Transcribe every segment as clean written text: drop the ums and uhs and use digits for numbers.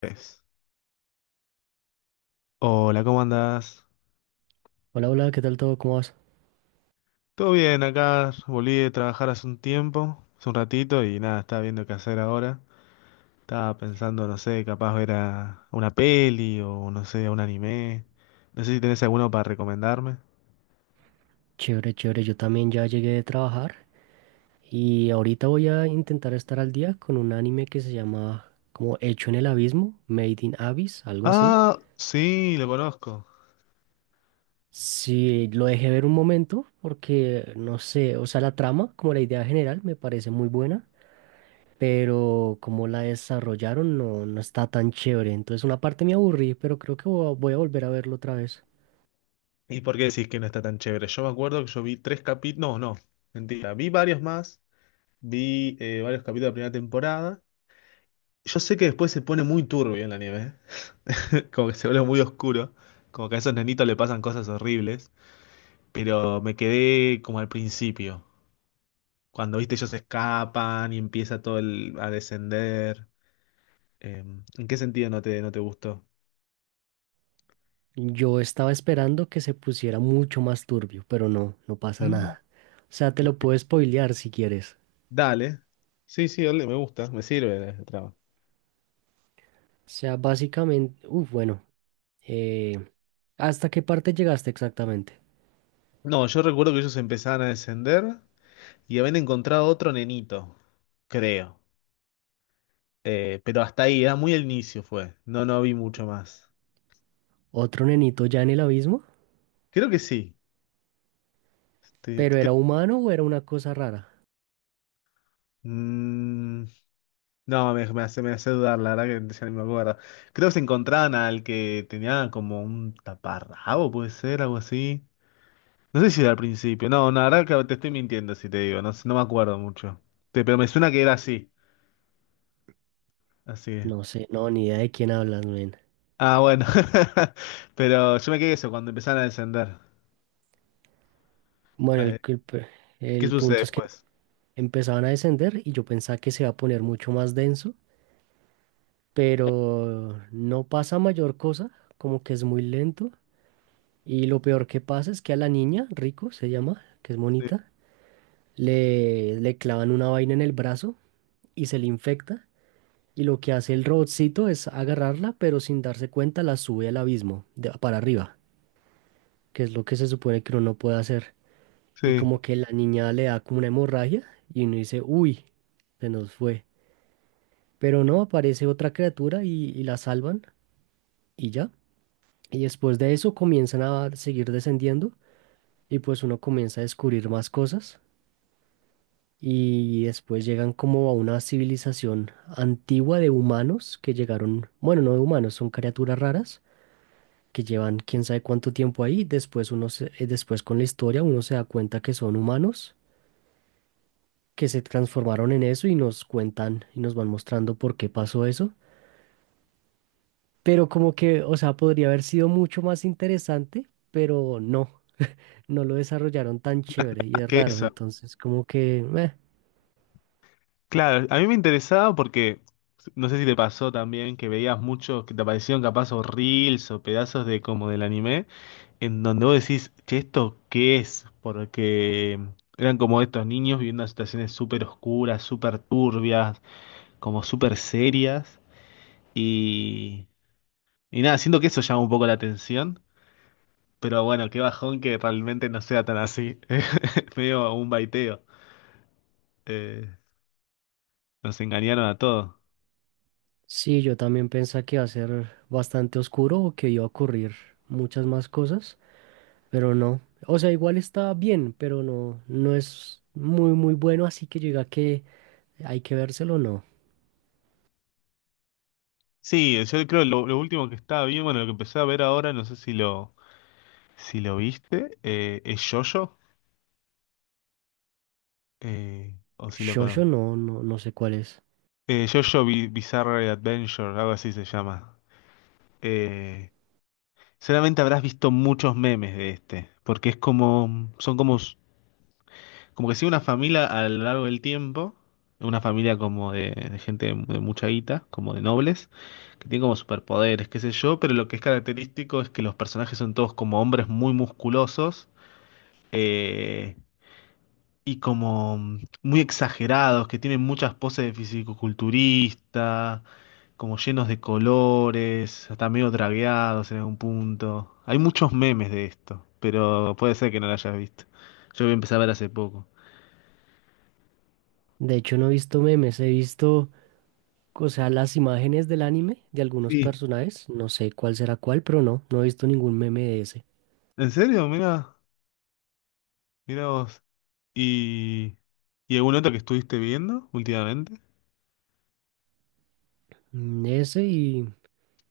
Tres. Hola, ¿cómo andás? Hola, hola, ¿qué tal todo? ¿Cómo vas? Todo bien, acá volví de trabajar hace un tiempo, hace un ratito, y nada, estaba viendo qué hacer ahora. Estaba pensando, no sé, capaz ver a una peli o no sé, a un anime. No sé si tenés alguno para recomendarme. Chévere, chévere. Yo también ya llegué de trabajar y ahorita voy a intentar estar al día con un anime que se llama como Hecho en el Abismo, Made in Abyss, algo así. Ah, sí, lo conozco. Sí, lo dejé ver un momento porque no sé, o sea, la trama, como la idea general, me parece muy buena, pero como la desarrollaron no, no está tan chévere. Entonces, una parte me aburrí, pero creo que voy a volver a verlo otra vez. ¿Y por qué decís que no está tan chévere? Yo me acuerdo que yo vi tres capítulos, no, no, mentira, vi varios más, vi varios capítulos de la primera temporada. Yo sé que después se pone muy turbio en la nieve, como que se vuelve muy oscuro, como que a esos nenitos le pasan cosas horribles, pero me quedé como al principio, cuando viste ellos escapan y empieza todo el, a descender. Eh, ¿En qué sentido no te gustó? Yo estaba esperando que se pusiera mucho más turbio, pero no, no pasa Mm. nada. O sea, te lo Ok. puedo spoilear si quieres. Dale. Sí, sí, dale, me gusta, me sirve el trabajo. O sea, básicamente, uff, bueno, eh, ¿hasta qué parte llegaste exactamente? No, yo recuerdo que ellos empezaban a descender y habían encontrado otro nenito, creo. Pero hasta ahí, era muy al inicio fue. No, no vi mucho más. ¿Otro nenito ya en el abismo? Creo que sí. Te- ¿Pero te- era creo- humano o era una cosa rara? Mm, no, me hace dudar, la verdad que ya ni me acuerdo. Creo que se encontraban al que tenía como un taparrabo, puede ser, algo así. No sé si era al principio. No, no, la verdad que te estoy mintiendo si te digo, no, no me acuerdo mucho. Pero me suena que era así. Así es. No sé, no, ni idea de quién hablas, men. Ah, bueno. Pero yo me quedé eso cuando empezaron a descender. Bueno, A el, ver, el pe- ¿qué el sucede punto es que después? empezaban a descender y yo pensaba que se iba a poner mucho más denso, pero no pasa mayor cosa, como que es muy lento. Y lo peor que pasa es que a la niña, Rico se llama, que es Sí. monita le clavan una vaina en el brazo y se le infecta. Y lo que hace el robotcito es agarrarla, pero sin darse cuenta la sube al abismo, para arriba, que es lo que se supone que uno no puede hacer. Y Sí. como que la niña le da como una hemorragia y uno dice, uy, se nos fue. Pero no, aparece otra criatura y la salvan y ya. Y después de eso comienzan a seguir descendiendo y pues uno comienza a descubrir más cosas. Y después llegan como a una civilización antigua de humanos que llegaron, bueno, no de humanos, son criaturas raras que llevan quién sabe cuánto tiempo ahí. Después uno después con la historia uno se da cuenta que son humanos que se transformaron en eso y nos cuentan y nos van mostrando por qué pasó eso. Pero como que, o sea, podría haber sido mucho más interesante, pero no, no lo desarrollaron tan chévere y Ah, es que raro. eso. Entonces, como que, meh. Claro, a mí me interesaba porque no sé si te pasó también que veías muchos que te aparecieron capaz o reels o pedazos de como del anime, en donde vos decís, che, ¿esto qué es? Porque eran como estos niños viviendo en situaciones súper oscuras, súper turbias, como súper serias. Y, y nada, siento que eso llama un poco la atención. Pero bueno, qué bajón que realmente no sea tan así. Es medio un baiteo. Eh, Nos engañaron a todos. Sí, yo también pensé que iba a ser bastante oscuro o que iba a ocurrir muchas más cosas, pero no. O sea, igual está bien, pero no, no es muy, muy bueno, así que llega que hay que vérselo, no. Sí, yo creo lo último que estaba bien, bueno, lo que empecé a ver ahora, no sé si lo, si lo viste, es Jojo, o si lo Shosho conoces. no, no, no sé cuál es. JoJo Bizarre Adventure, algo así se llama. Eh, Seguramente habrás visto muchos memes de este, porque es como, son como, como que sigue una familia a lo largo del tiempo, una familia como de gente de mucha guita, como de nobles, que tiene como superpoderes, qué sé yo, pero lo que es característico es que los personajes son todos como hombres muy musculosos, eh, y como muy exagerados, que tienen muchas poses de fisicoculturista, como llenos de colores, hasta medio dragueados en algún punto. Hay muchos memes de esto, pero puede ser que no lo hayas visto. Yo lo empecé a ver hace poco. De hecho, no he visto memes, he visto, o sea, las imágenes del anime de algunos Sí. personajes, no sé cuál será cuál, pero no, no he visto ningún meme de ese. ¿En serio? Mira, mira vos. ¿Y, y algún otro que estuviste viendo últimamente? Ese y,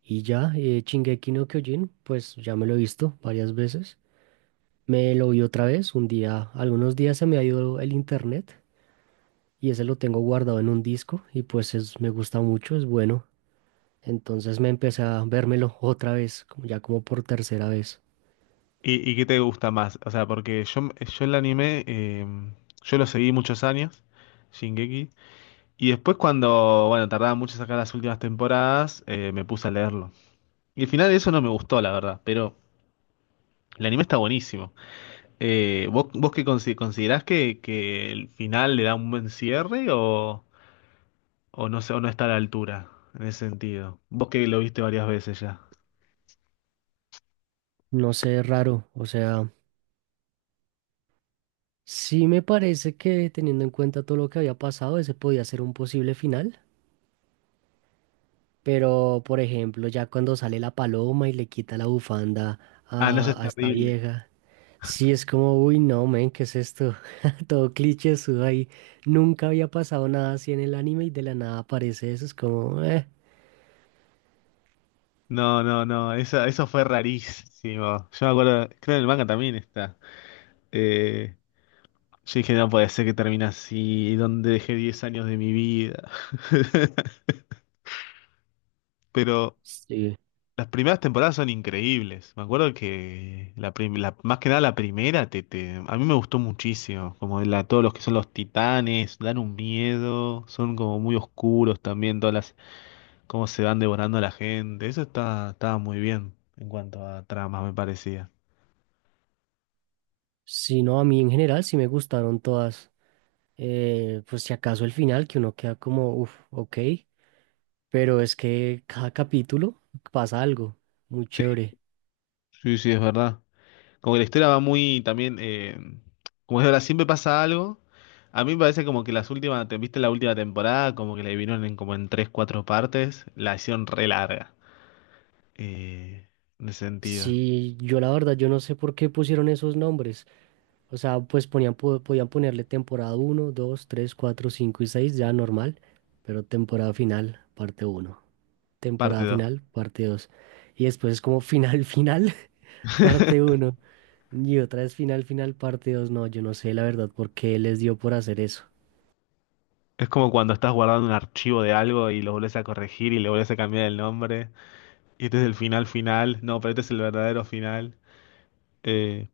y ya, Shingeki no Kyojin, pues ya me lo he visto varias veces. Me lo vi otra vez, un día, algunos días se me ha ido el internet y ese lo tengo guardado en un disco y pues es, me gusta mucho, es bueno. Entonces me empecé a vérmelo otra vez, como ya como por tercera vez. Y qué te gusta más? O sea, porque yo el anime, yo lo seguí muchos años, Shingeki, y después cuando, bueno, tardaba mucho en sacar las últimas temporadas, me puse a leerlo. Y el final de eso no me gustó, la verdad, pero el anime está buenísimo. ¿Vos, vos qué considerás que el final le da un buen cierre o no sé, o no está a la altura en ese sentido? Vos que lo viste varias veces ya. No sé, raro, o sea, sí me parece que teniendo en cuenta todo lo que había pasado, ese podía ser un posible final, pero por ejemplo, ya cuando sale la paloma y le quita la bufanda Ah, no, eso es a esta terrible. vieja. Sí, es como, uy, no, men, ¿qué es esto? Todo cliché ahí. Nunca había pasado nada así en el anime y de la nada aparece eso. Es como. No, no, no, eso fue rarísimo. Yo me acuerdo, creo que en el manga también está. Eh, yo dije, no puede ser que termine así, donde dejé 10 años de mi vida. Pero Sí. las primeras temporadas son increíbles. Me acuerdo que la, más que nada la primera a mí me gustó muchísimo. Como la, todos los que son los titanes, dan un miedo, son como muy oscuros también, todas las, cómo se van devorando a la gente. Estaba muy bien en cuanto a tramas, me parecía. Sí, no, a mí en general sí me gustaron todas. Pues si acaso el final, que uno queda como, uff, ok. Pero es que cada capítulo pasa algo muy Sí, chévere. sí, sí, es verdad. Como que la historia va muy también, como es ahora, siempre pasa algo. A mí me parece como que las últimas, ¿viste la última temporada? Como que la dividieron en como en tres, cuatro partes, la hicieron re larga. Eh, en ese sentido. Sí, yo la verdad, yo no sé por qué pusieron esos nombres. O sea, pues ponían, podían ponerle temporada uno, 2, 3, 4, 5 y 6 ya normal, pero temporada final, parte uno, Parte temporada dos. final, parte dos. Y después es como final, final, parte uno. Y otra vez final, final, parte 2. No, yo no sé la verdad por qué les dio por hacer eso. Es como cuando estás guardando un archivo de algo y lo volvés a corregir y le volvés a cambiar el nombre. Y este es el final final. No, pero este es el verdadero final. Eh,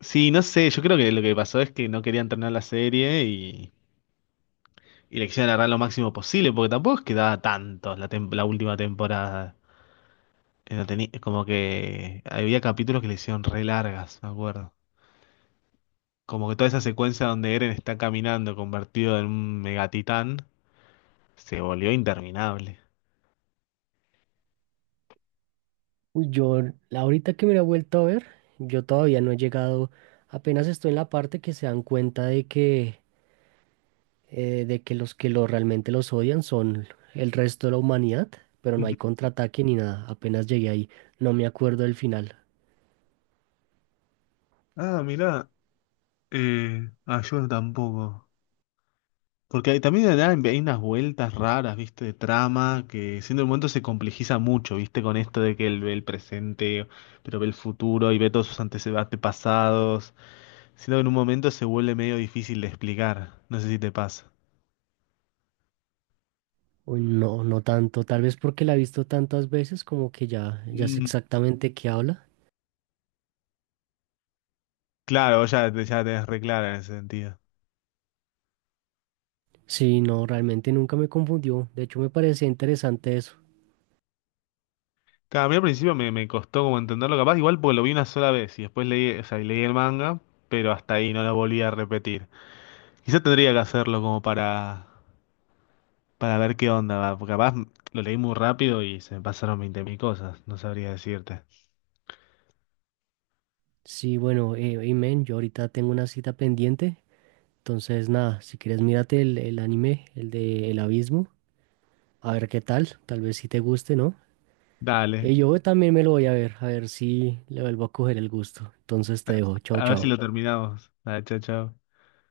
sí, no sé, yo creo que lo que pasó es que no querían terminar la serie y le quisieron agarrar lo máximo posible, porque tampoco es que daba tantos la, la última temporada. No teni- como que había capítulos que le hicieron re largas, me acuerdo. Como que toda esa secuencia donde Eren está caminando convertido en un megatitán se volvió interminable. Uy, yo, ahorita que me la he vuelto a ver, yo todavía no he llegado, apenas estoy en la parte que se dan cuenta de que los que lo, realmente los odian son el resto de la humanidad, pero no Ujú. hay contraataque ni nada. Apenas llegué ahí, no me acuerdo del final. Ah, mirá. Ah, yo tampoco. Porque también de nada hay unas vueltas raras, ¿viste? De trama, que siendo el momento se complejiza mucho, ¿viste? Con esto de que él ve el presente, pero ve el futuro y ve todos sus antecedentes pasados. Siento que en un momento se vuelve medio difícil de explicar. No sé si te pasa. Uy, no, no tanto, tal vez porque la he visto tantas veces como que ya, ya sé Mm, exactamente qué habla. claro, vos ya, ya la tenés re clara en ese sentido. Sí, no, realmente nunca me confundió. De hecho, me parecía interesante eso. Claro, a mí al principio me costó como entenderlo, capaz igual porque lo vi una sola vez y después leí, o sea, y leí el manga, pero hasta ahí no lo volví a repetir. Quizás tendría que hacerlo como para ver qué onda, va, porque capaz lo leí muy rápido y se me pasaron 20.000 cosas, no sabría decirte. Sí, bueno, y men, yo ahorita tengo una cita pendiente. Entonces, nada, si quieres mírate el anime, el de El Abismo, a ver qué tal. Tal vez si te guste, ¿no? Dale, Yo también me lo voy a ver si le vuelvo a coger el gusto. Entonces te dejo. Chao, a ver si lo chao. terminamos. Dale, chao, chao.